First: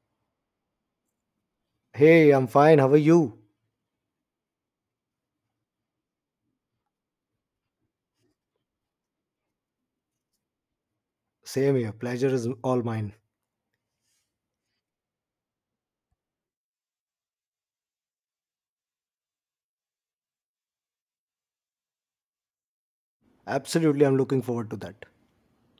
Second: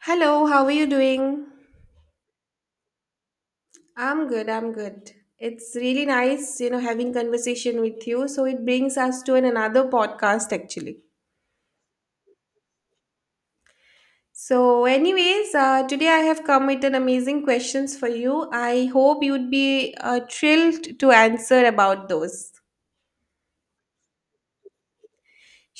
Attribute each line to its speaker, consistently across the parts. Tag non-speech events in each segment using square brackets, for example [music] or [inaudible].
Speaker 1: Hello, how are you doing?
Speaker 2: Hey, I'm fine. How are you?
Speaker 1: I'm good, I'm good. It's really nice, you know, having conversation with you. So it brings us to an another podcast actually.
Speaker 2: Same here. Pleasure is all mine.
Speaker 1: So anyways, today I have come with an amazing questions for you. I hope you'd be thrilled to answer about those.
Speaker 2: Absolutely, I'm looking forward to that.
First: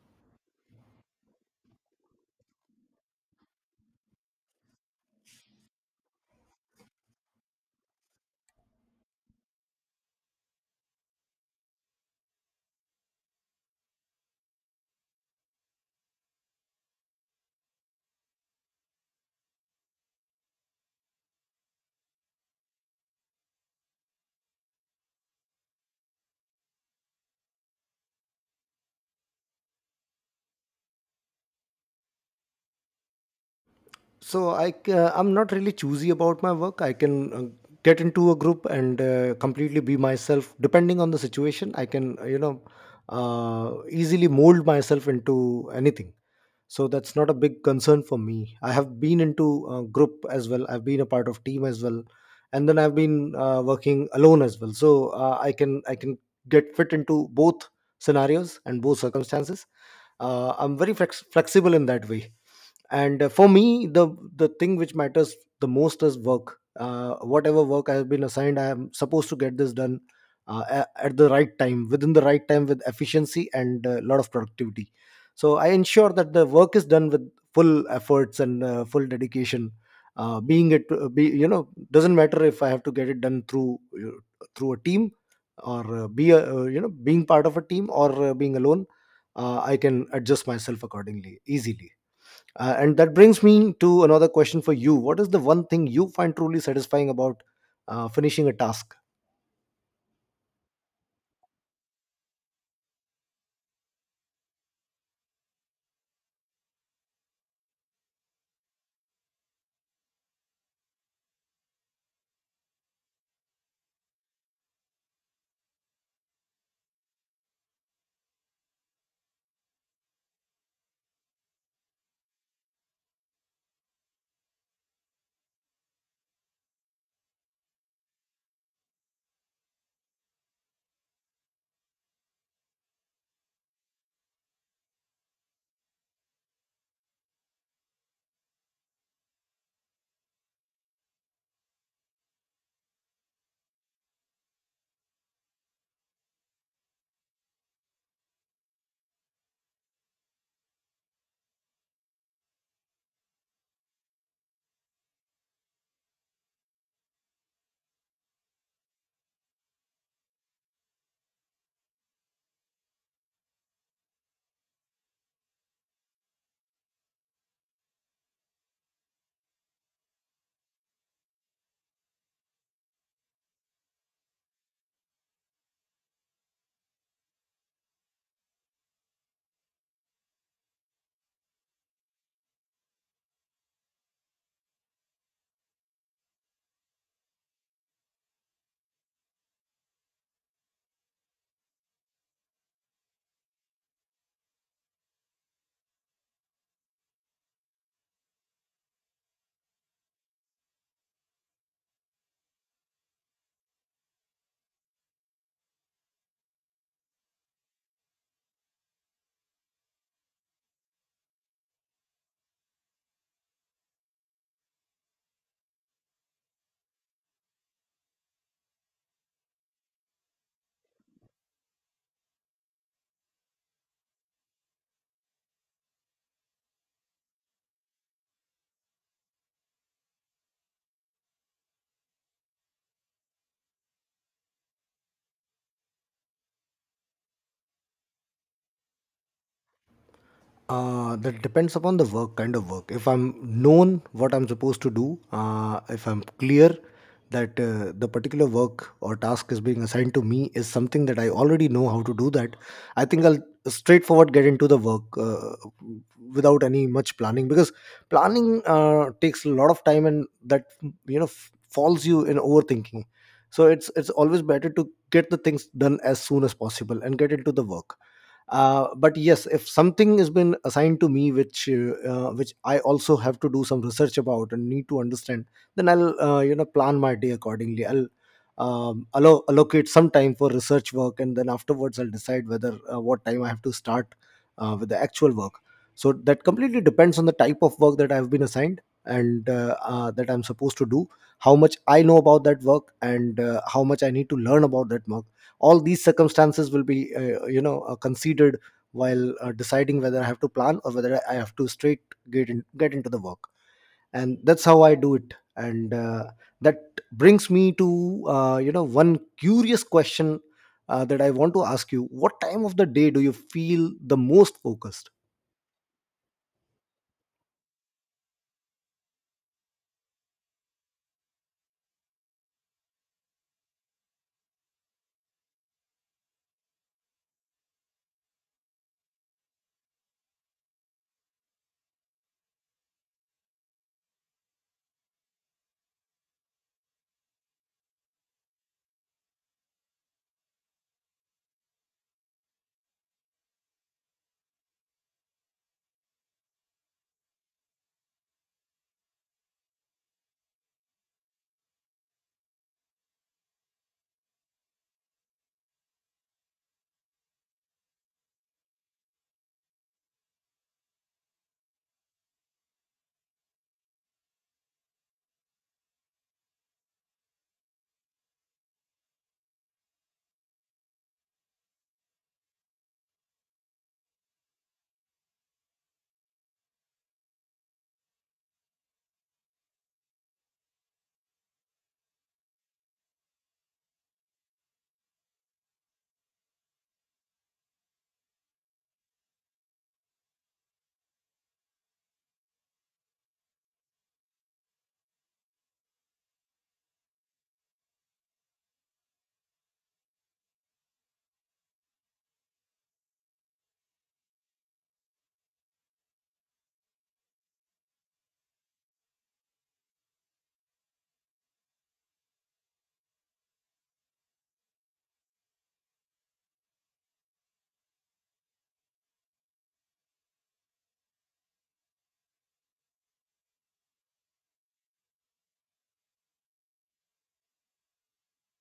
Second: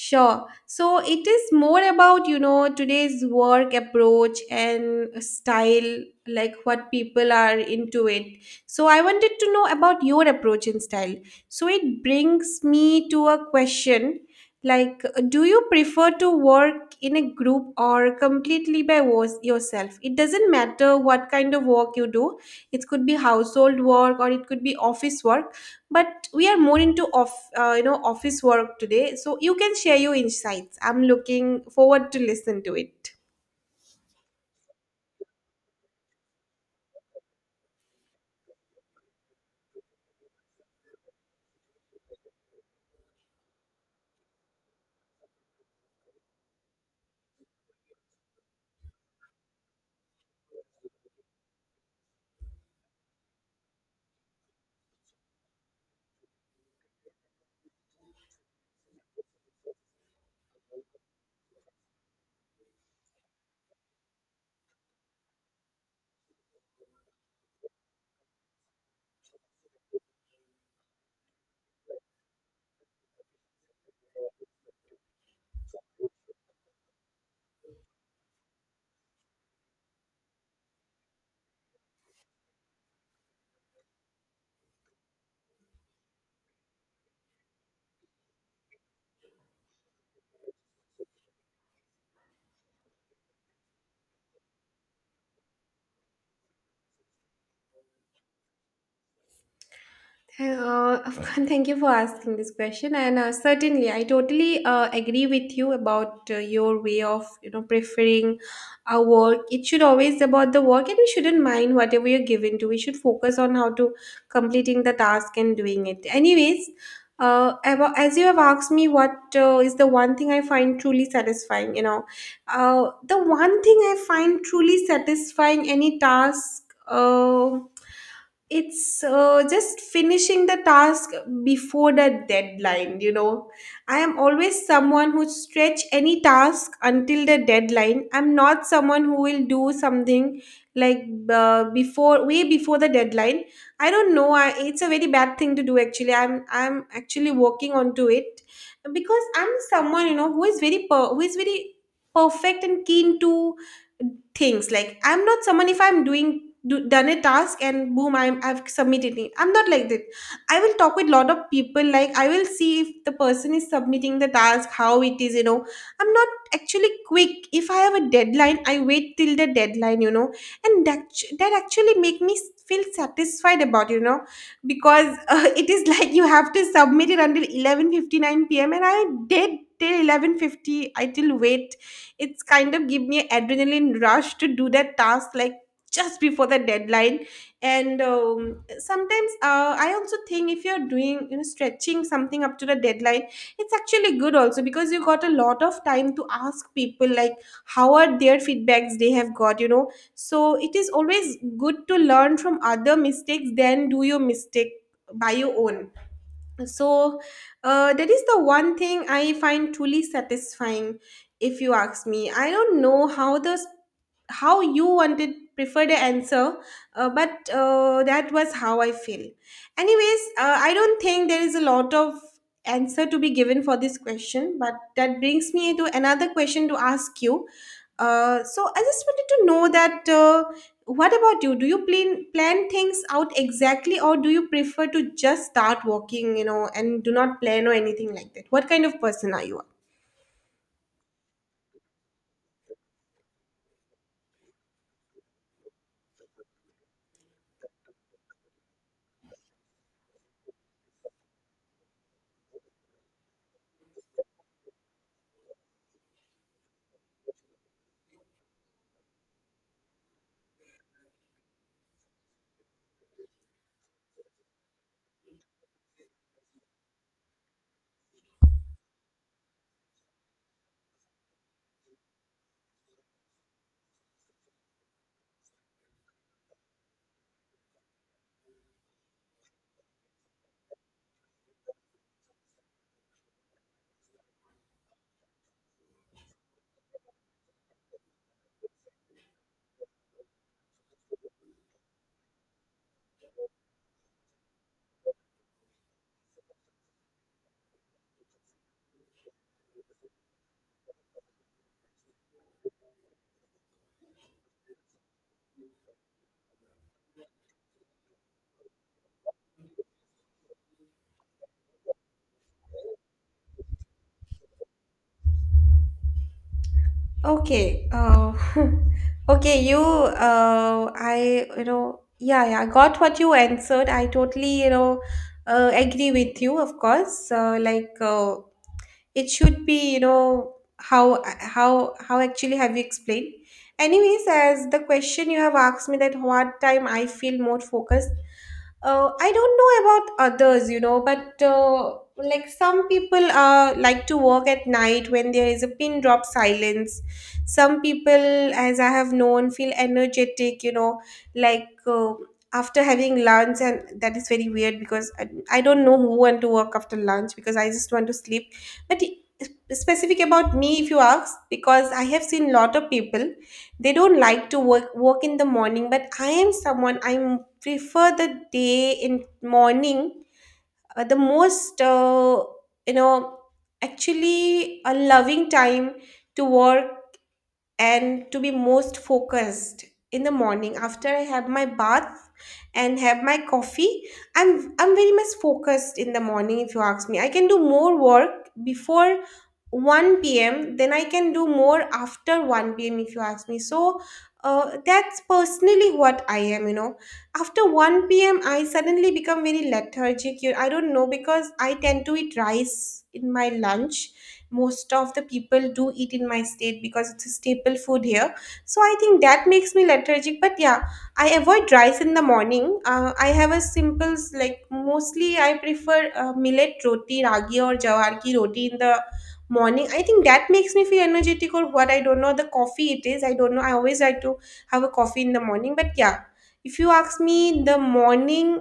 Speaker 1: Sure. So it is more about, you know, today's work approach and style, like what people are into it. So I wanted to know about your approach and style. So it brings me to a question like, do you prefer to work in a group or completely by yourself? It doesn't matter what kind of work you do, it could be household work or it could be office work, but we are more into off you know, office work today, so you can share your insights. I'm looking forward to listen to it.
Speaker 2: So I'm not really choosy about my work. I can get into a group and completely be myself. Depending on the situation, I can, easily mold myself into anything. So that's not a big concern for me. I have been into a group as well, I've been a part of team as well, and then I've been working alone as well. So I can get fit into both scenarios and both circumstances. I'm very flexible in that way. And for me, the thing which matters the most is work. Whatever work I have been assigned, I am supposed to get this done at the right time, within the right time, with efficiency and a lot of productivity. So I ensure that the work is done with full efforts and full dedication, being it be you know doesn't matter if I have to get it done through through a team, or be a, being part of a team, or being alone. I can adjust myself accordingly easily. And that brings me to another question for you: what is the one thing you find truly satisfying about finishing a task?
Speaker 1: Of course, thank you for asking this question, and certainly, I totally agree with you about your way of, you know, preferring our work. It should always about the work, and we shouldn't mind whatever you're given to. We should focus on how to completing the task and doing it. Anyways, as you have asked me, what is the one thing I find truly satisfying? You know, the one thing I find truly satisfying any task. It's just finishing the task before the deadline, you know. I am always someone who stretch any task until the deadline. I'm not someone who will do something like, before way before the deadline. I don't know, it's a very bad thing to do actually. I'm actually working onto it, because I'm someone, you know, who is who is very perfect and keen to things. Like, I'm not someone, if I'm done a task and boom, I've submitted it. I'm not like that. I will talk with lot of people, like I will see if the person is submitting the task how it is, you know. I'm not actually quick. If I have a deadline, I wait till the deadline, you know. And that actually make me feel satisfied about, you know. Because [laughs] it is like you have to submit it until 11:59 p.m. and I did till 11:50. I till wait. It's kind of give me an adrenaline rush to do that task, like just before the deadline. And sometimes I also think, if you're doing, you know, stretching something up to the deadline, it's actually good also, because you got a lot of time to ask people, like how are their feedbacks they have got, you know. So it is always good to learn from other mistakes than do your mistake by your own. So that is the one thing I find truly satisfying, if you ask me. I don't know how the how you wanted prefer the answer. But that was how I feel. Anyways, I don't think there is a lot of answer to be given for this question, but that brings me to another question to ask you. So I just wanted to know that, what about you? Do you plan things out exactly, or do you prefer to just start walking, you know, and do not plan or anything like that? What kind of person are you?
Speaker 2: That depends upon the work, kind of work. If I'm known what I'm supposed to do, if I'm clear that the particular work or task is being assigned to me is something that I already know how to do that, I think I'll straightforward get into the work, without any much planning, because planning takes a lot of time, and that, you know, falls you in overthinking. So it's always better to get the things done as soon as possible and get into the work. But yes, if something has been assigned to me which I also have to do some research about and need to understand, then I'll, plan my day accordingly. I'll allocate some time for research work, and then afterwards I'll decide whether what time I have to start with the actual work. So that completely depends on the type of work that I've been assigned and that I'm supposed to do, how much I know about that work and how much I need to learn about that work. All these circumstances will be, considered while deciding whether I have to plan or whether I have to straight get into the work. And that's how I do it. And that brings me to, one curious question that I want to ask you: what time of the day do you feel the most focused?
Speaker 1: Okay. [laughs] Okay, you I you know yeah, yeah, I got what you answered. I totally, you know, agree with you, of course. Like, it should be, you know, how actually have you explained? Anyways, as the question you have asked me, that what time I feel more focused. I don't know about others, you know, but like some people like to work at night when there is a pin drop silence. Some people, as I have known, feel energetic, you know, like, after having lunch, and that is very weird because I don't know who want to work after lunch, because I just want to sleep. But specific about me, if you ask, because I have seen lot of people, they don't like to work in the morning. But I am someone, I'm prefer the day in morning, the most. You know, actually a loving time to work and to be most focused, in the morning after I have my bath and have my coffee. I'm very much focused in the morning. If you ask me, I can do more work before 1 p.m. then I can do more after 1 p.m., if you ask me. So that's personally what I am, you know. After 1 p.m, I suddenly become very lethargic. I don't know, because I tend to eat rice in my lunch. Most of the people do eat in my state, because it's a staple food here. So I think that makes me lethargic, but yeah, I avoid rice in the morning. I have a simple like mostly I prefer millet roti, ragi or jawar ki roti in the morning. I think that makes me feel energetic, or what, I don't know. The coffee it is, I don't know. I always like to have a coffee in the morning. But yeah, if you ask me, in the morning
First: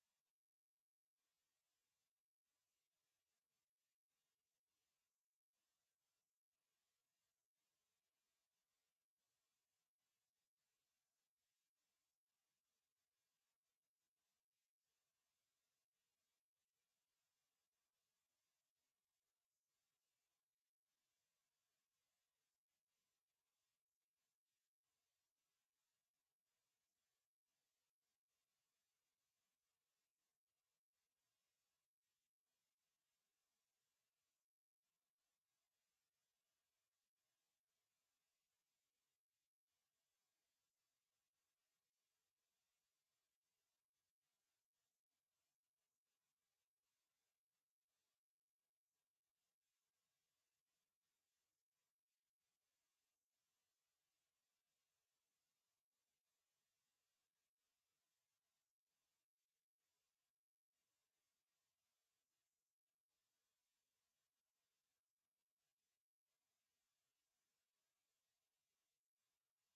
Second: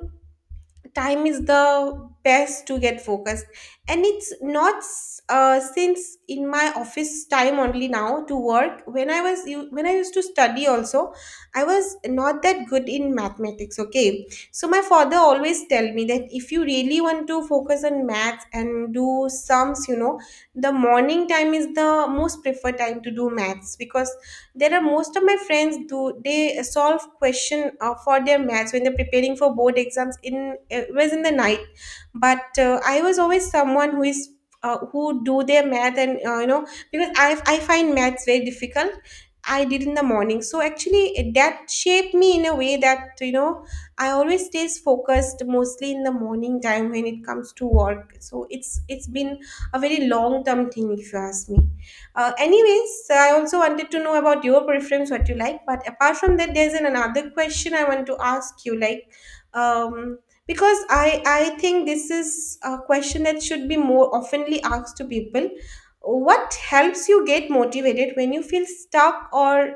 Speaker 1: time is the best to get focused. And it's not since in my office time only now to work. When I was when I used to study also, I was not that good in mathematics, okay. So my father always tell me that, if you really want to focus on maths and do sums, you know, the morning time is the most preferred time to do maths. Because there are most of my friends do, they solve question for their maths when they're preparing for board exams. In it was in the night, but I was always someone who is. Who do their math, and you know, because I find maths very difficult, I did in the morning. So actually, that shaped me in a way that, you know, I always stays focused mostly in the morning time when it comes to work. So it's been a very long term thing, if you ask me. Anyways, I also wanted to know about your preference, what you like. But apart from that, there's another question I want to ask you, like, um, because I think this is a question that should be more oftenly asked to people. What helps you get motivated when you feel stuck or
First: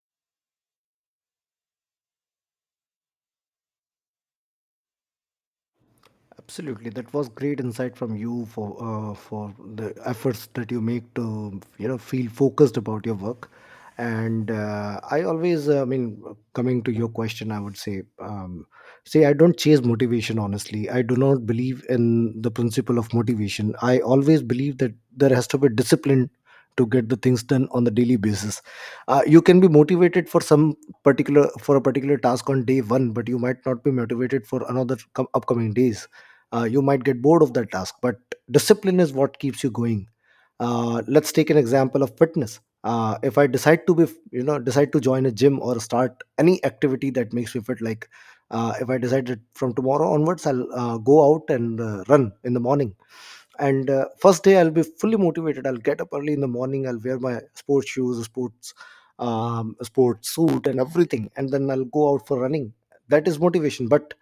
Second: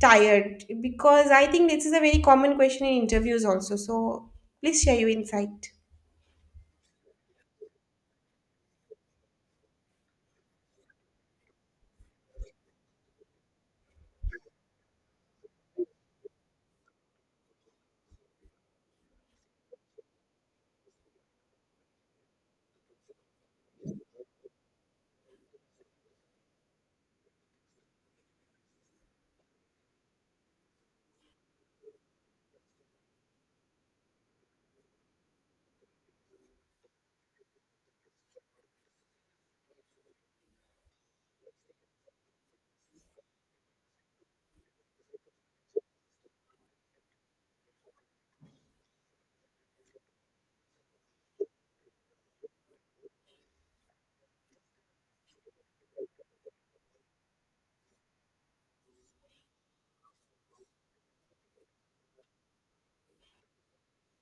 Speaker 1: tired? Because I think this is a very common question in interviews also. So please share your insight.
Speaker 2: Absolutely, that was great insight from you for the efforts that you make to, you know, feel focused about your work. And I always, I mean, coming to your question, I would say, see, I don't chase motivation. Honestly, I do not believe in the principle of motivation. I always believe that there has to be discipline to get the things done on the daily basis. You can be motivated for some particular for a particular task on day one, but you might not be motivated for another upcoming days. You might get bored of that task, but discipline is what keeps you going. Let's take an example of fitness. If I decide to be, you know, decide to join a gym or start any activity that makes me fit, like, if I decide that from tomorrow onwards I'll go out and run in the morning, and first day I'll be fully motivated, I'll get up early in the morning, I'll wear my sports shoes, sports, sports suit and everything, and then I'll go out for running. That is motivation. But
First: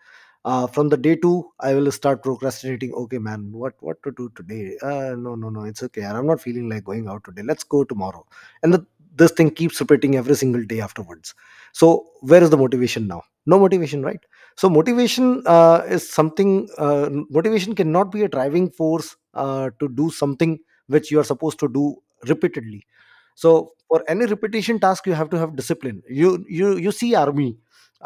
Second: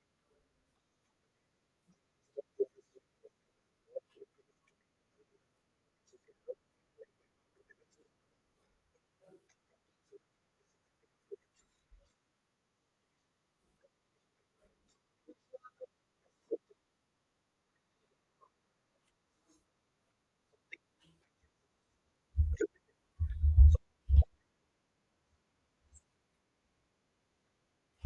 Speaker 2: from the day two, I will start procrastinating. Okay, man, what to do today? No, no, no, it's okay, I'm not feeling like going out today, let's go tomorrow. and the, this thing keeps repeating every single day afterwards. So where is the motivation now? No motivation, right? So motivation is something motivation cannot be a driving force to do something which you are supposed to do repeatedly. So for any repetition task, you have to have discipline. You see, army,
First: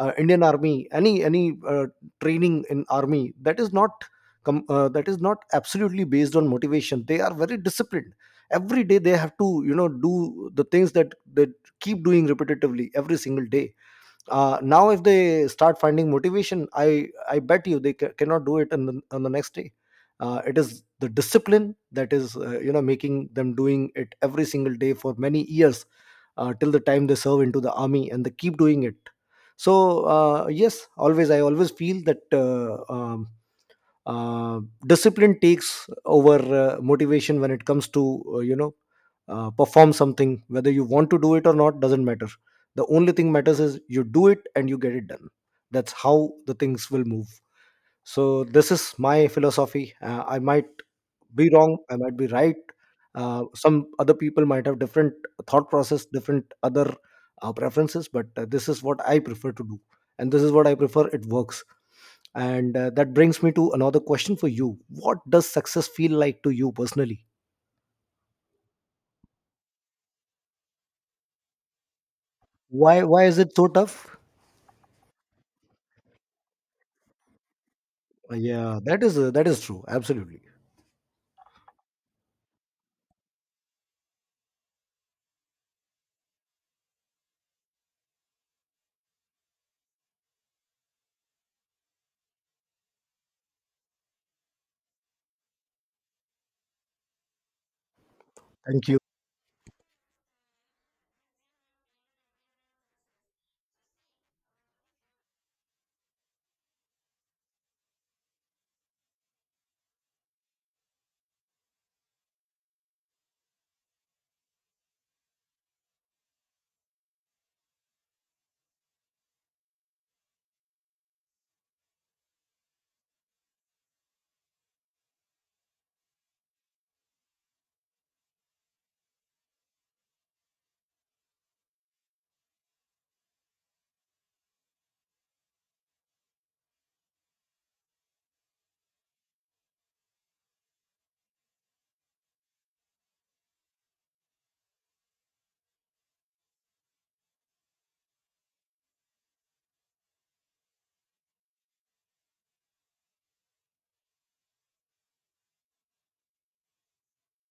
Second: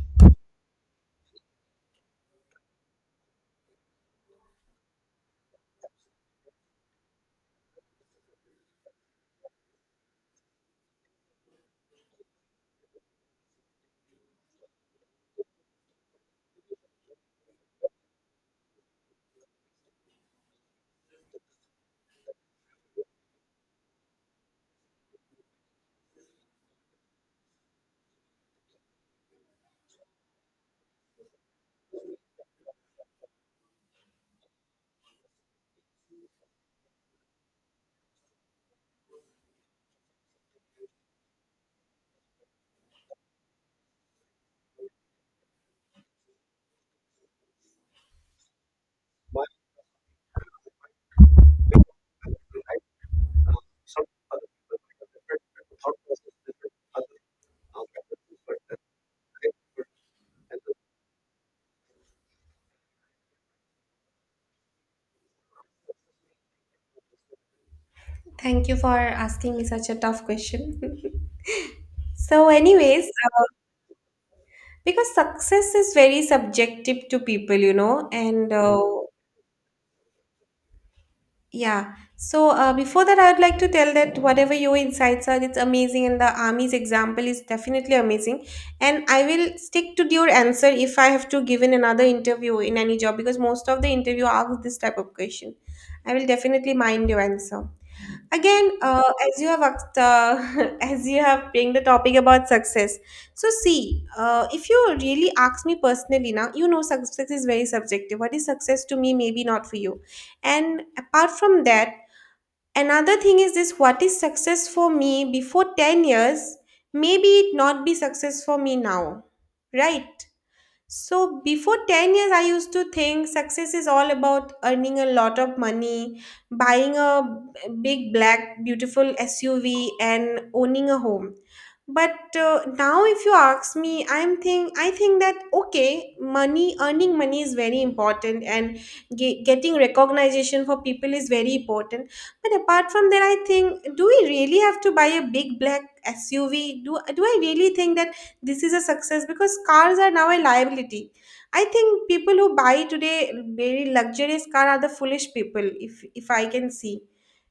Speaker 2: Indian army, any uh, training in army, that is not that is not absolutely based on motivation. They are very disciplined. Every day they have to, you know, do the things that they keep doing repetitively every single day. Now if they start finding motivation, I bet you they cannot do it in on the next day. It is the discipline that is, making them doing it every single day for many years, till the time they serve into the army, and they keep doing it. So yes, always I always feel that uh, discipline takes over motivation when it comes to, perform something. Whether you want to do it or not doesn't matter. The only thing matters is you do it and you get it done. That's how the things will move. So this is my philosophy. I might be wrong, I might be right. Some other people might have different thought process, different other preferences, but this is what I prefer to do, and this is what I prefer, it works. And that brings me to another question for you: what does success feel like to you personally?
Speaker 1: Thank you for asking me such a tough question. [laughs] So,
Speaker 2: why
Speaker 1: anyways,
Speaker 2: why is it so tough?
Speaker 1: because success is very subjective to people, you know. And
Speaker 2: Yeah, that is, that is true, absolutely.
Speaker 1: yeah. So before that, I would like to tell that whatever your insights are, it's amazing, and the army's example is definitely amazing. And I will stick to your answer if I have to give in another interview in any job, because most of the interview asks this type of question. I will definitely mind your answer again.
Speaker 2: Thank you.
Speaker 1: As you have asked, [laughs] as you have bring the topic about success, so see, if you really ask me personally now, you know, success is very subjective. What is success to me, maybe not for you. And apart from that, another thing is this: what is success for me before 10 years maybe it not be success for me now, right? So before 10 years, I used to think success is all about earning a lot of money, buying a big black beautiful SUV and owning a home. But now if you ask me, I think that okay, money, earning money is very important, and getting recognition for people is very important. But apart from that, I think, do we really have to buy a big black SUV? Do I really think that this is a success, because cars are now a liability. I think people who buy today very luxurious car are the foolish people, if I can see.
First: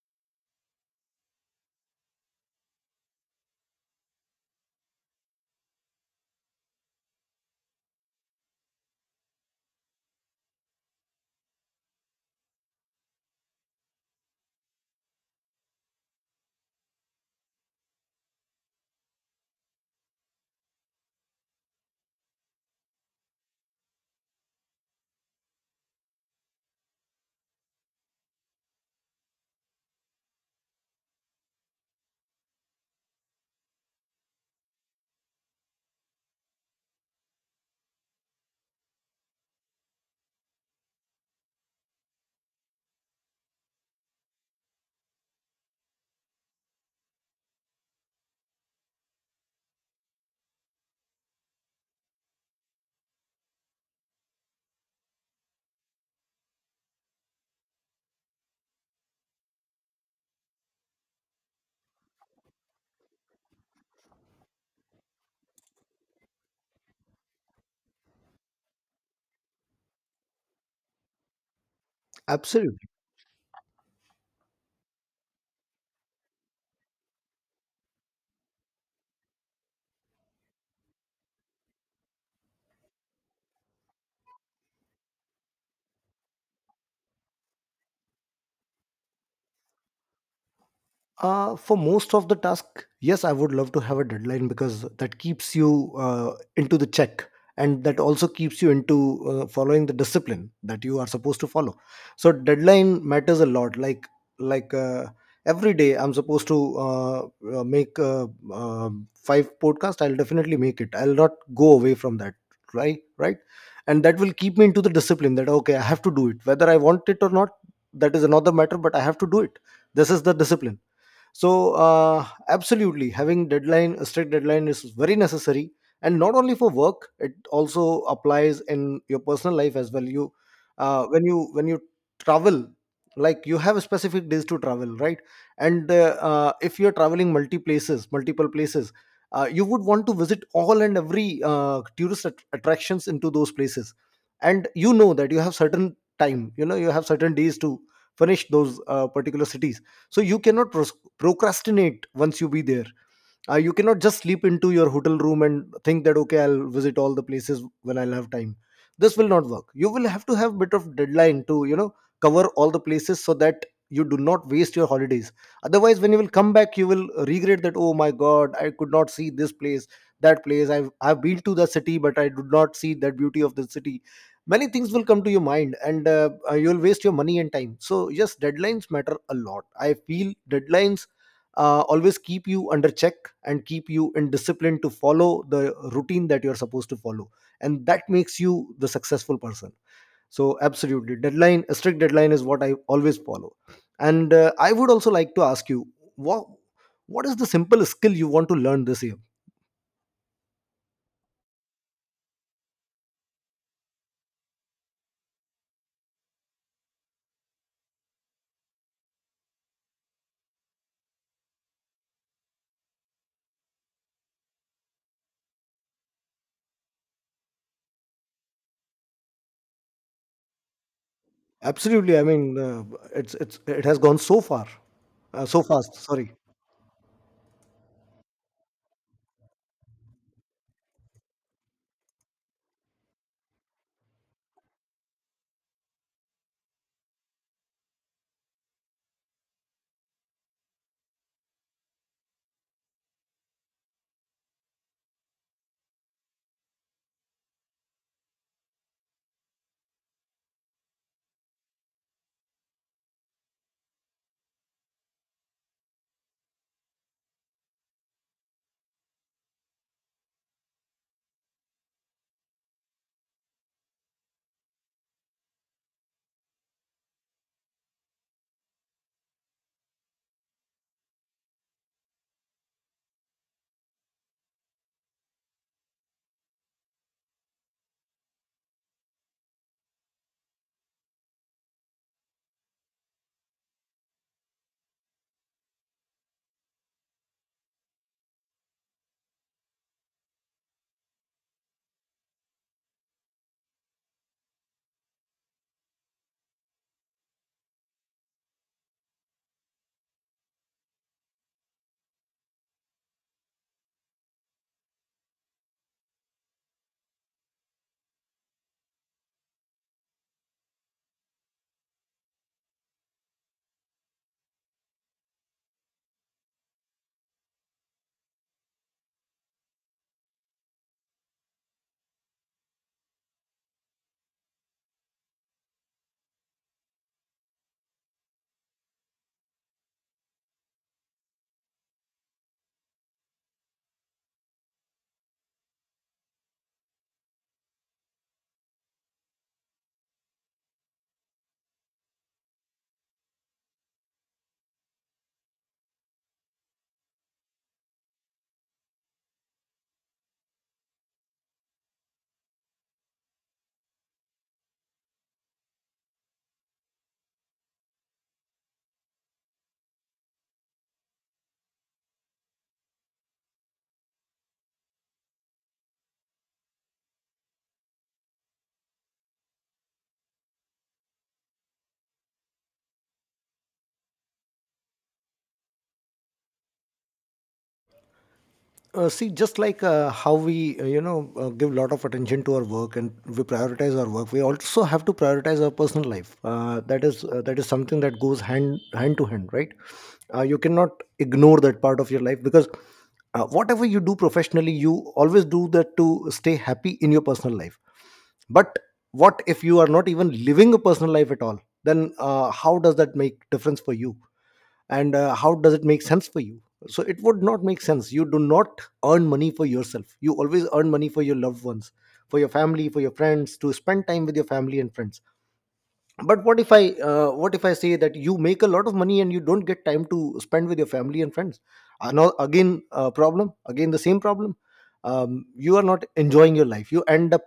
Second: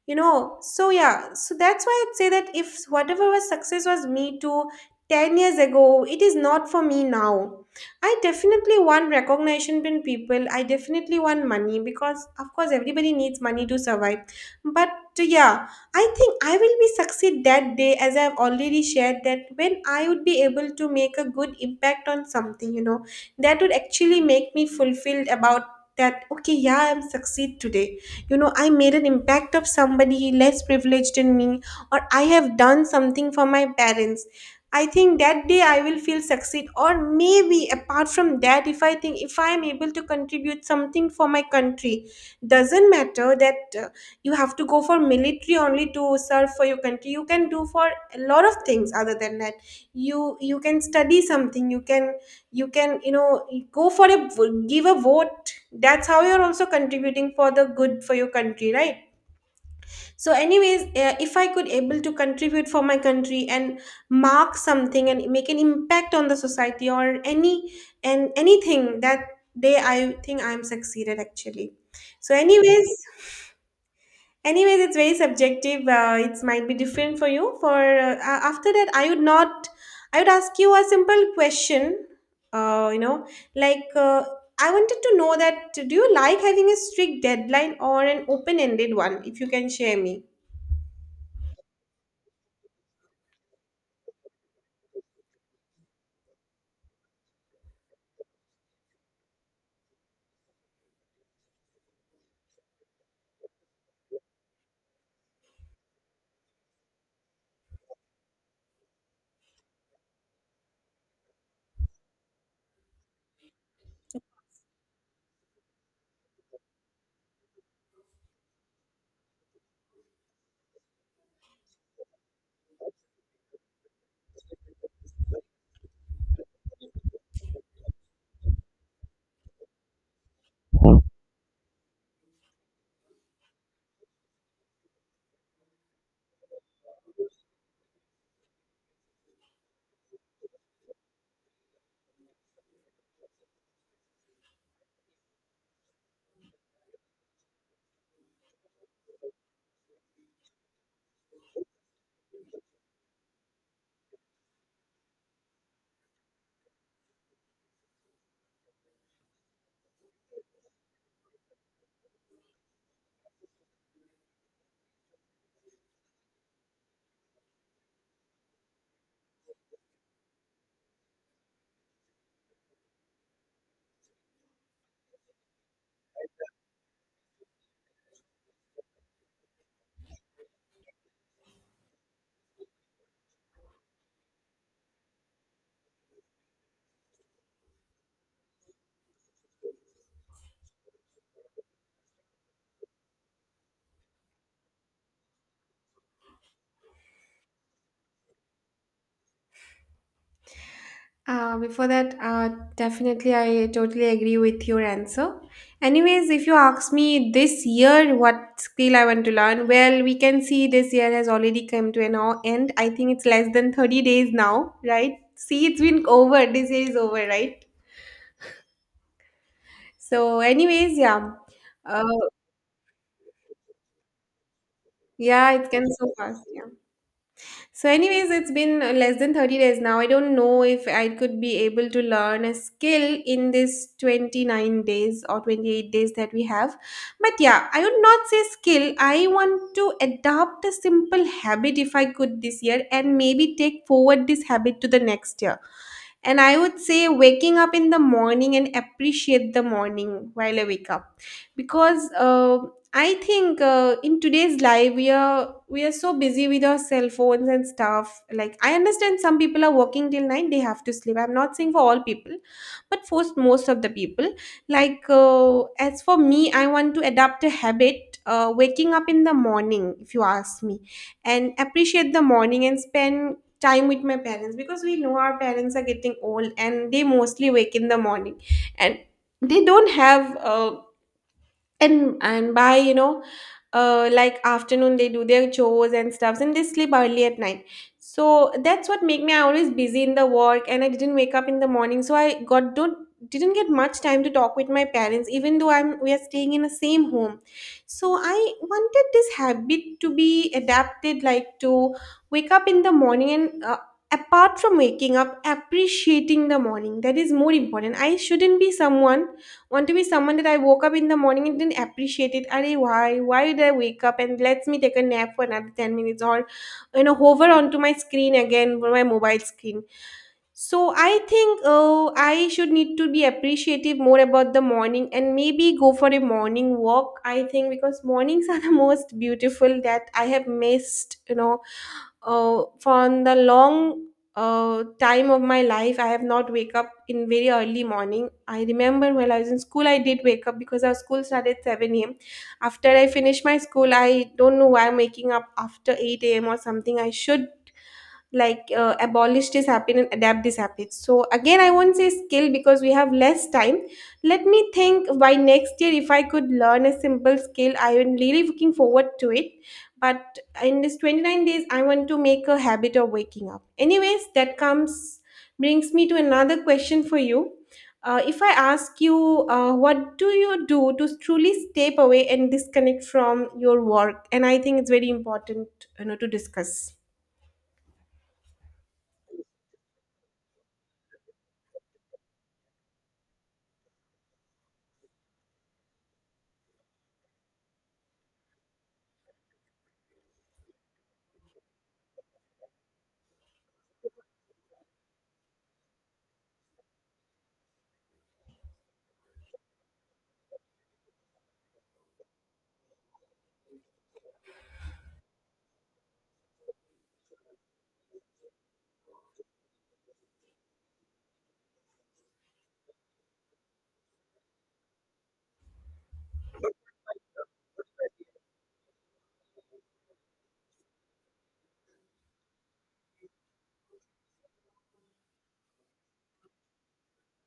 Speaker 1: You know, so yeah, so that's why I'd say that if whatever was success was me too 10 years ago, it is not for me now. I definitely want recognition from people. I definitely want money, because, of course, everybody needs money to survive. But yeah, I think I will be succeed that day as I have already shared that when I would be able to make a good impact on something, that would actually make me fulfilled about that. Okay, yeah, I'm succeed today. You know, I made an impact of somebody less privileged than me, or I have done something for my parents. I think that day I will feel succeed. Or maybe apart from that, if I think, if I am able to contribute something for my country, doesn't matter that you have to go for military only to serve for your country. You can do for a lot of things other than that. You can study something, you can, you can, go for a, give a vote. That's how you're also contributing for the good for your country, right? So anyways, if I could able to contribute for my country and mark something and make an impact on the society or any, and anything, that day I think I'm succeeded, actually. So
Speaker 2: Absolutely.
Speaker 1: anyways, anyways, it's very subjective. It might be different for you. For after that, I would not, I would ask you a simple question. uh, you know like uh, I wanted to know that, do you like having a strict deadline or an open ended one, if you can share me?
Speaker 2: For most of the task, yes, I would love to have a deadline, because that keeps you into the check, and that also keeps you into following the discipline that you are supposed to follow. So deadline matters a lot. Like, every day, I'm supposed to make five podcast. I'll definitely make it. I'll not go away from that. Right, right, and that will keep me into the discipline that okay, I have to do it, whether I want it or not. That is another matter, but I have to do it. This is the discipline. So absolutely, having deadline, a strict deadline, is very necessary. And not only for work, it also applies in your personal life as well. You, when you when you travel, like, you have specific days to travel, right? And if you're traveling multiple places, you would want to visit all and every tourist attractions into those places. And you know that you have certain time, you know, you have certain days to finish those particular cities. So you cannot procrastinate once you be there. You cannot just sleep into your hotel room and think that okay, I'll visit all the places when I'll have time. This will not work. You will have to have bit of deadline to, you know, cover all the places so that you do not waste your holidays. Otherwise when you will come back, you will regret that, oh my god, I could not see this place, that place. I've been to the city, but I did not see that beauty of the city. Many things will come to your mind, and you'll waste your money and time. So yes, deadlines matter a lot. I feel deadlines always keep you under check and keep you in discipline to follow the routine that you're supposed to follow, and that makes you the successful person. So absolutely, deadline, a strict deadline is what I always follow. And I would also like to ask you what is the simple skill you want to learn this year?
Speaker 1: Before that, definitely, I totally agree with your answer. Anyways, if you ask me this year what skill I want to learn, well, we can see this year has already come to an end. I think it's less than 30 days now, right? See, it's been over. This year is over, right? So, anyways, yeah. Uh,
Speaker 2: Absolutely, I mean, it's it has gone so far,
Speaker 1: yeah,
Speaker 2: so
Speaker 1: it can
Speaker 2: fast,
Speaker 1: so
Speaker 2: sorry.
Speaker 1: fast. Yeah. So, anyways, it's been less than 30 days now. I don't know if I could be able to learn a skill in this 29 days or 28 days that we have. But yeah, I would not say skill. I want to adopt a simple habit if I could this year, and maybe take forward this habit to the next year. And I would say waking up in the morning and appreciate the morning while I wake up. Because I think in today's life, we are so busy with our cell phones and stuff. Like, I understand some people are working till nine; they have to sleep. I'm not saying for all people, but for most of the people, like uh, as for me, I want to adapt a habit, waking up in the morning, if you ask me. And appreciate the morning and spend time with my parents, because we know our parents are getting old and they mostly wake in the morning. And they don't have and by, like afternoon they do their chores and stuffs and they sleep early at night. So that's what make me, I always busy in the work, and I didn't wake up in the morning, so I got don't, didn't get much time to talk with my parents, even though I'm, we are staying in the same home. So I wanted this habit to be adapted, like to wake up in the morning and apart from waking up, appreciating the morning, that is more important. I shouldn't be someone, want to be someone that I woke up in the morning and didn't appreciate it. Are why? Why did I wake up and lets me take a nap for another 10 minutes or hover onto my screen again for my mobile screen. So I think I should need to be appreciative more about the morning and maybe go for a morning walk. I think because mornings are the [laughs] most beautiful that I have missed. For the long time of my life, I have not wake up in very early morning. I remember while I was in school, I did wake up because our school started at 7 a.m. After I finished my school, I don't know why I'm waking up after 8 a.m or something. I should, abolish this habit and adapt this habit. So again, I won't say skill because we have less time. Let me think, by next year, if I could learn a simple skill, I am really looking forward to it. But in this 29 days, I want to make a habit of waking up. Anyways, that comes, brings me to another question for you. If I ask you, what do you do to truly step away and disconnect from your work? And I think it's very important, you know, to discuss.
Speaker 2: See, just like how we, give a lot of attention to our work and we prioritize our work, we also have to prioritize our personal life. That is, that is something that goes hand hand to hand, right? You cannot ignore that part of your life, because whatever you do professionally, you always do that to stay happy in your personal life. But what if you are not even living a personal life at all? Then how does that make difference for you? And how does it make sense for you? So it would not make sense. You do not earn money for yourself, you always earn money for your loved ones, for your family, for your friends, to spend time with your family and friends. But what if I say that you make a lot of money and you don't get time to spend with your family and friends? Uh, no, again, problem, again the same problem. You are not enjoying your life, you end up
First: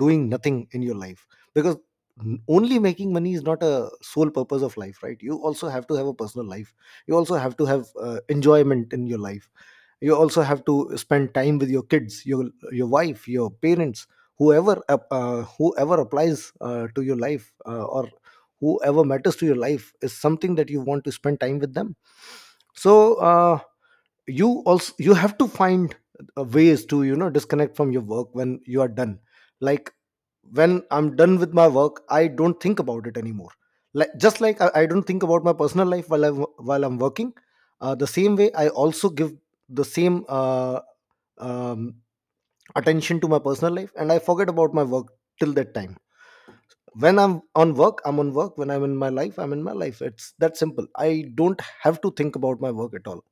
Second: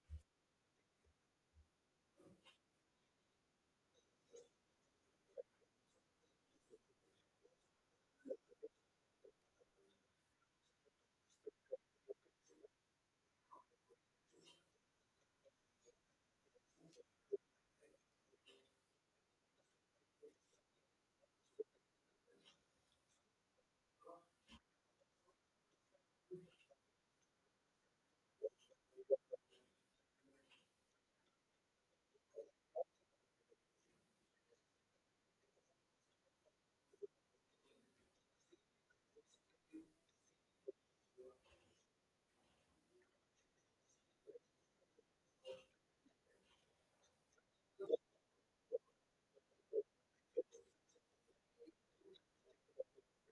Speaker 2: doing nothing in your life, because only making money is not a sole purpose of life, right? You also have to have a personal life, you also have to have enjoyment in your life, you also have to spend time with your kids, your wife, your parents, whoever applies to your life, or whoever matters to your life is something that you want to spend time with them. So, uh, you also, you have to find ways to, you know, disconnect from your work when you are done. Like, when I'm done with my work, I don't think about it anymore. Like, just like I don't think about my personal life while I'm working. Uh, the same way I also give the same um, attention to my personal life and I forget about my work till that time. When I'm on work, I'm on work. When I'm in my life, I'm in my life. It's that simple, I don't have to think about my work at all.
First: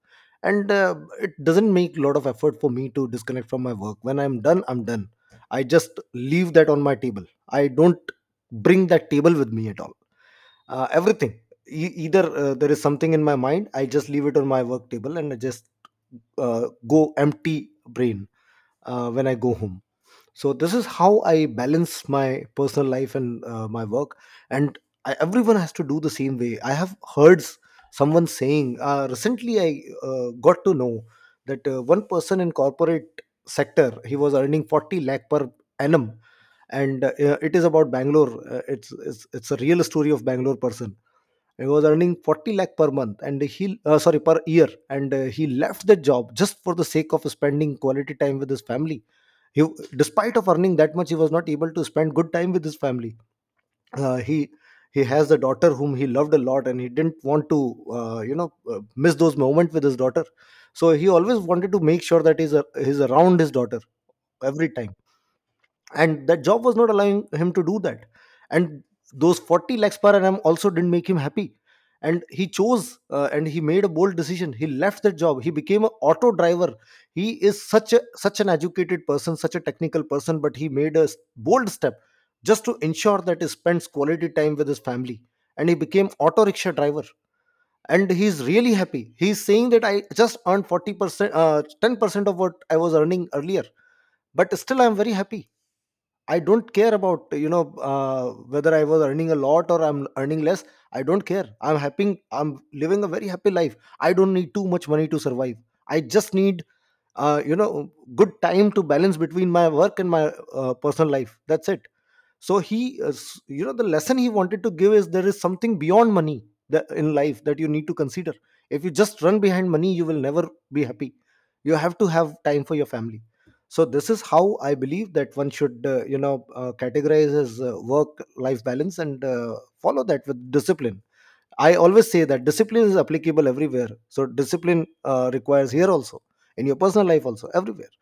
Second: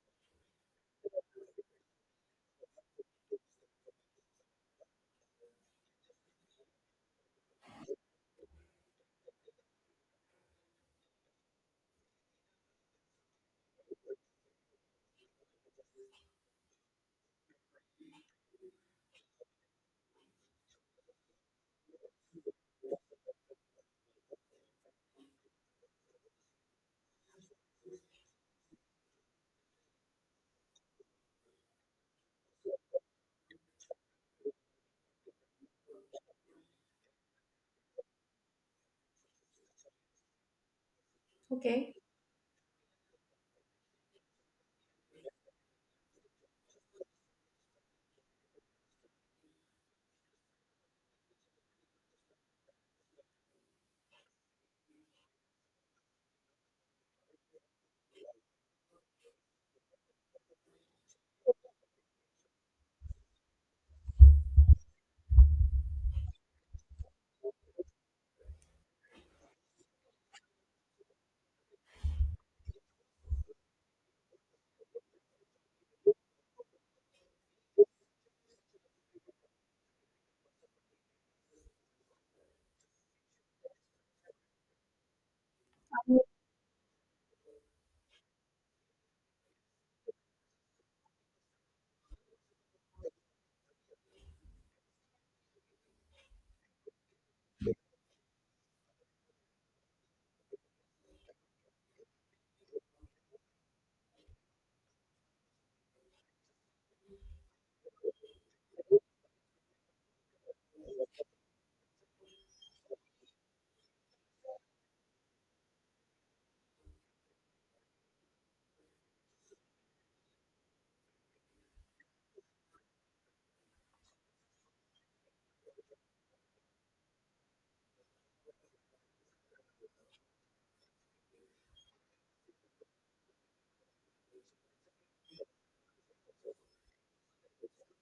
Speaker 2: And it doesn't make a lot of effort for me to disconnect from my work. When I'm done, I'm done. I just leave that on my table, I don't bring that table with me at all. Everything, either there is something in my mind, I just leave it on my work table and I just, go empty brain when I go home. So this is how I balance my personal life and my work. And everyone has to do the same way. I have heard someone saying, recently I got to know that, one person in corporate sector, he was earning 40 lakh per annum, and it is about Bangalore. It's it's a real story of Bangalore person. He was
Speaker 1: Okay.
Speaker 2: earning 40 lakh per month, and he, sorry, per year, and he left the job just for the sake of spending quality time with his family. He, despite of earning that much, he was not able to spend good time with his family. Uh, he has a daughter whom he loved a lot, and he didn't want to, uh, you know uh, miss those moments with his daughter. So he always wanted to make sure that he's around his daughter every time, and that job was not allowing him to do that. And those 40 lakhs per annum also didn't make him happy. And he chose, and he made a bold decision. He left that job, he became an auto driver. He is such an educated person, such a technical person, but he made a bold step just to ensure that he spends quality time with his family. And he became auto rickshaw driver. And he's really happy. He's saying that, I just earned 40% uh, 10% of what I was earning earlier, but still I'm very happy. I don't care about, whether I was earning a lot or I'm earning less. I don't care. I'm happy, I'm living a very happy life. I don't need too much money to survive. I just need, good time to balance between my work and my personal life. That's it. So he, the lesson he wanted to give is, there is something beyond money that in life that you need to consider. If you just run behind money, you will never be happy. You have to have time for your family. So this is how I believe that one should, categorize his work life balance and follow that with discipline. I always say that discipline is applicable everywhere. So discipline requires here also, in your personal life also, everywhere.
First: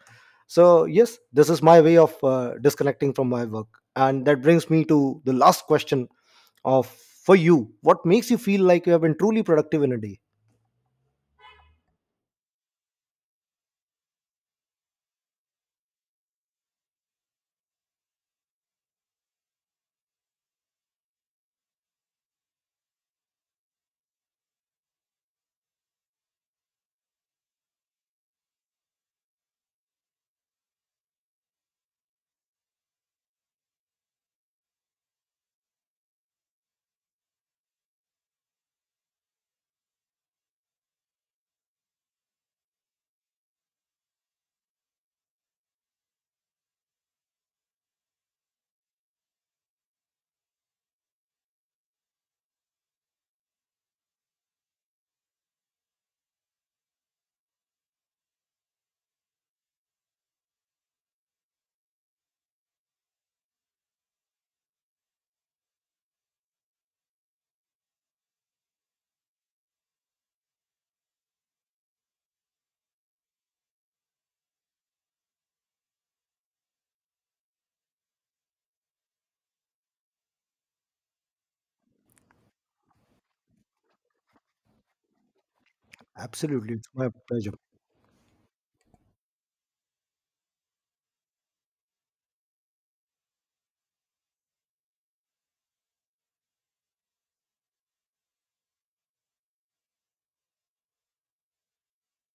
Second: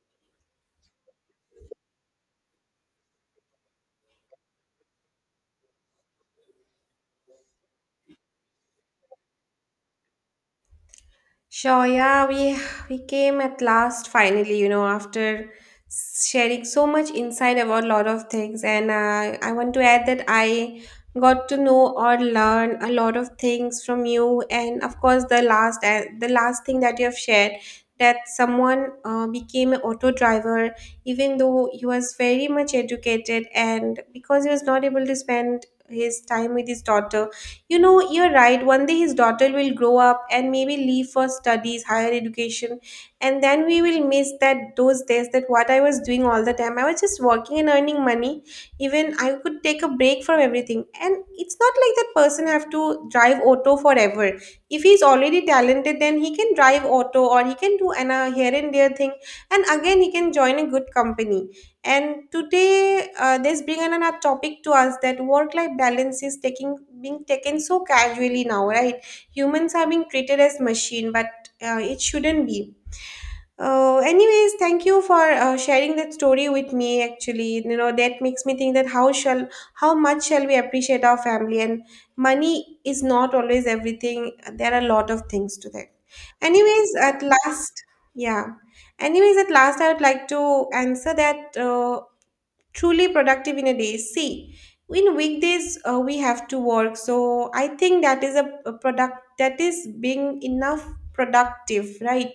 Speaker 2: So, yes, this is my way of disconnecting from my work. And that brings me to the last question of, for you, what makes you feel like you have been truly productive in a day?
Speaker 1: Sure, yeah, we came at last finally, you know, after sharing so much insight about a lot of things, and I want to add that I got to know or learn a lot of things from you, and of course, the last thing that you have shared, that someone became an auto driver, even though he was very much educated, and because he was not able to spend his time with his daughter. You know, you're right. One day his daughter will grow up and maybe leave for studies, higher education, and then we will miss that, those days, that what I was doing all the time. I was just working and earning money. Even I could take a break from everything. And it's not like that person have to drive auto forever. If he's already talented, then he can drive auto, or he can do an, a here and there thing. And again, he can join a good company. And today, there's bring another topic to us, that work-life balance is taking, being taken so casually now, right? Humans are being treated as machine, but it shouldn't be. Anyways, thank you for sharing that story with me. Actually, you know, that makes me think that how shall, how much shall we appreciate our family? And money is not always everything. There are a lot of things to that.
Speaker 2: Absolutely, it's
Speaker 1: Anyways,
Speaker 2: my
Speaker 1: at
Speaker 2: pleasure.
Speaker 1: last, yeah. Anyways, at last, I would like to answer that. Truly productive in a day. See, in weekdays we have to work, so I think that is a product that is being enough productive, right?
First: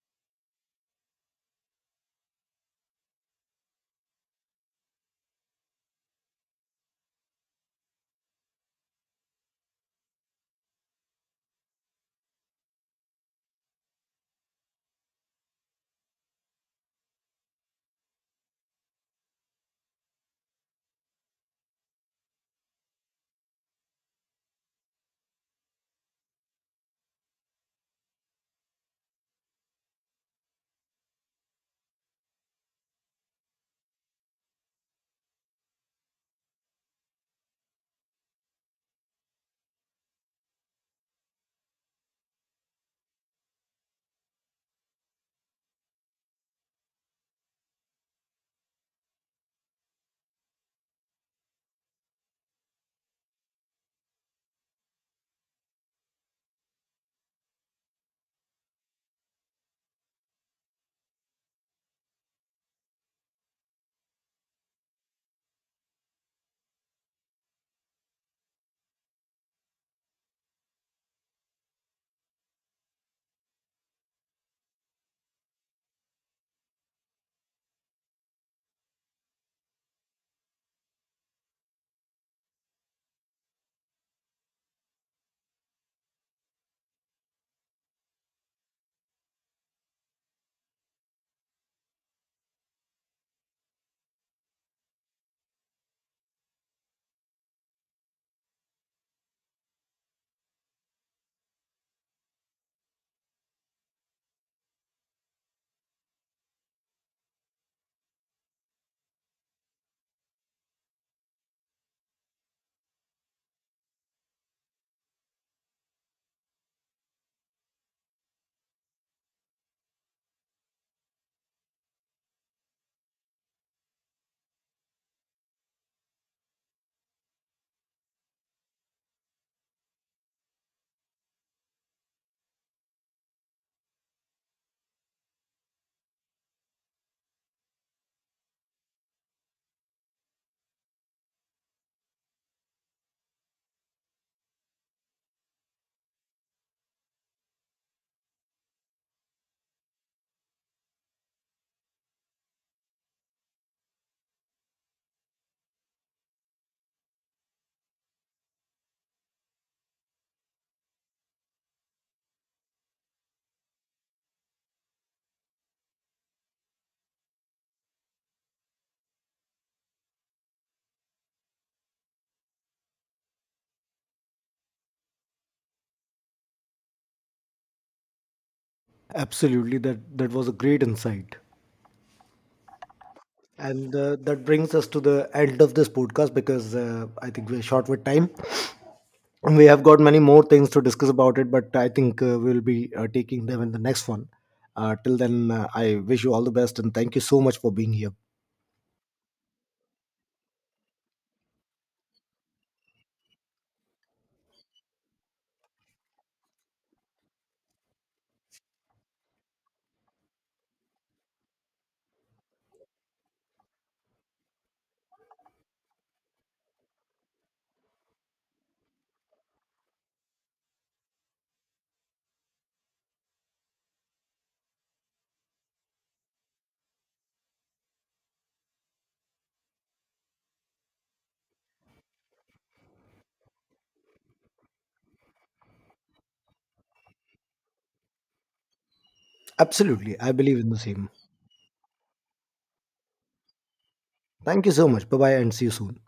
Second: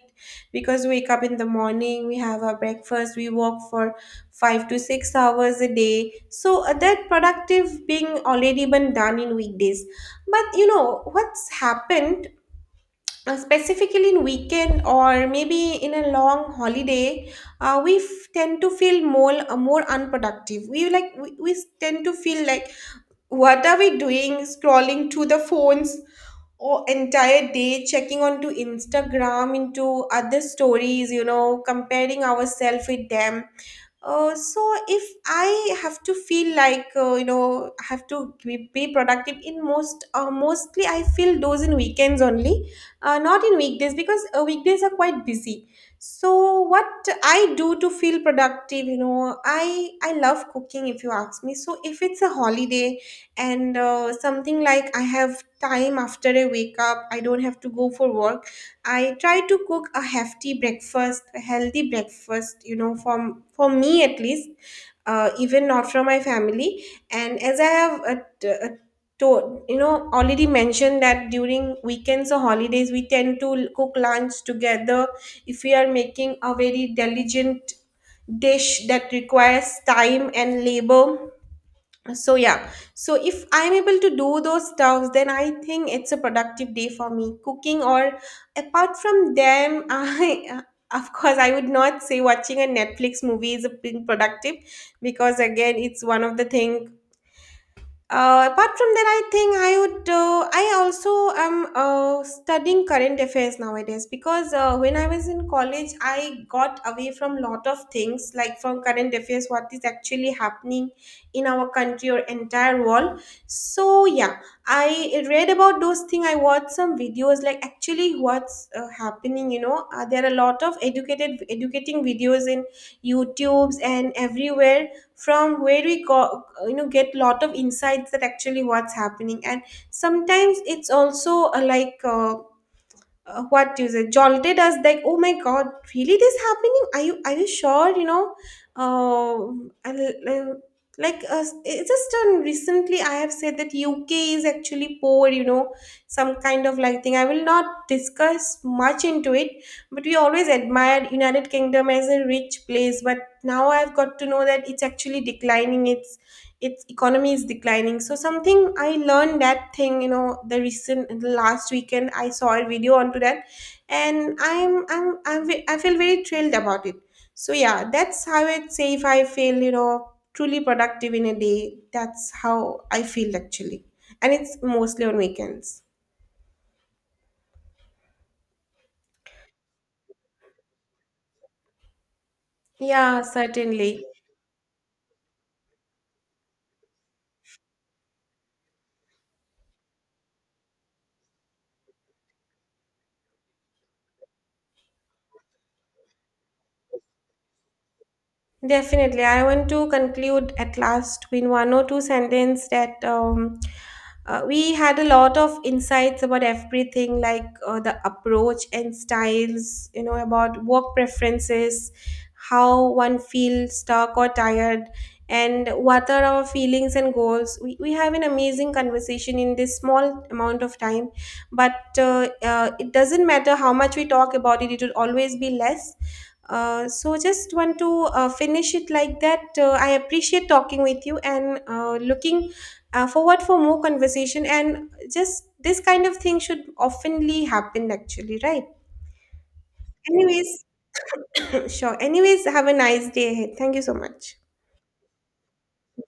Speaker 1: Because we wake up in the morning, we have our breakfast, we work for 5 to 6 hours a day. So that productive being already been done in weekdays. But you know what's happened, specifically in weekend or maybe in a long holiday, we tend to feel more more unproductive. We like, we tend to feel like, what are we doing, scrolling through the phones, or entire day checking onto Instagram, into other stories, you know, comparing ourselves with them. So if I have to feel like, I have to be productive in most, mostly I feel those in weekends only, not in weekdays because weekdays are quite busy. So what I do to feel productive, you know, I love cooking if you ask me. So if it's a holiday and something like I have time after I wake up, I don't have to go for work, I try to cook a hefty breakfast, a healthy breakfast, you know, from, for me at least, even not from my family. And as I have a to, you know, already mentioned that during weekends or holidays we tend to cook lunch together. If we are making a very diligent dish that requires time and labor. So yeah, so if I'm able to do those stuffs, then I think it's a productive day for me, cooking. Or apart from them, I [laughs] of course I would not say watching a Netflix movie is a being productive, because again, it's one of the thing. Apart from that, I think I would. I also am studying current affairs nowadays, because when I was in college, I got away from lot of things, like from current affairs, what is actually happening in our country or entire world. So yeah, I read about those things. I watched some videos like actually what's happening. You know, there are a lot of educated educating videos in YouTube's and everywhere, from where we go, you know, get lot of insights that actually what's happening. And sometimes it's also what do you say, jolted us, like oh my god, really this happening, are you sure, you know. And, uh, like It's just, recently I have said that UK is actually poor, you know, some kind of like thing, I will not discuss much into it. But we always admired United Kingdom as a rich place, but now I've got to know that it's actually declining, it's, its economy is declining. So something I learned, that thing, you know, the recent, the last weekend I saw a video onto that, and I'm I feel very thrilled about it. So yeah, that's how I'd say, if I feel, you know, truly productive in a day, that's how I feel, actually. And it's mostly on weekends.
Speaker 2: Absolutely, that, that was a great insight.
Speaker 1: Yeah,
Speaker 2: And
Speaker 1: certainly.
Speaker 2: that brings us to the end of this podcast, because I think we're short with time. We have got many more things to discuss about it, but I think we'll be taking them in the next one. Till then, I wish you all the best, and thank you so much for being here.
Speaker 1: Definitely. I want to conclude at last in one or two sentence, that we had a lot of insights about everything, like the approach and styles, you know, about work preferences, how one feels stuck or tired, and what are our feelings and goals. We have an amazing conversation in this small amount of time, but it doesn't matter how much we talk about it, it will always be less. So just want to finish it like that. I appreciate talking with you and looking forward for more conversation. And just this kind of thing should oftenly happen, actually, right?
Speaker 2: Absolutely, I believe
Speaker 1: Anyways,
Speaker 2: in the same.
Speaker 1: [clears throat] sure. Anyways, have a nice day ahead. Thank you so much.
Speaker 2: Thank you so much. Bye bye, and see you soon.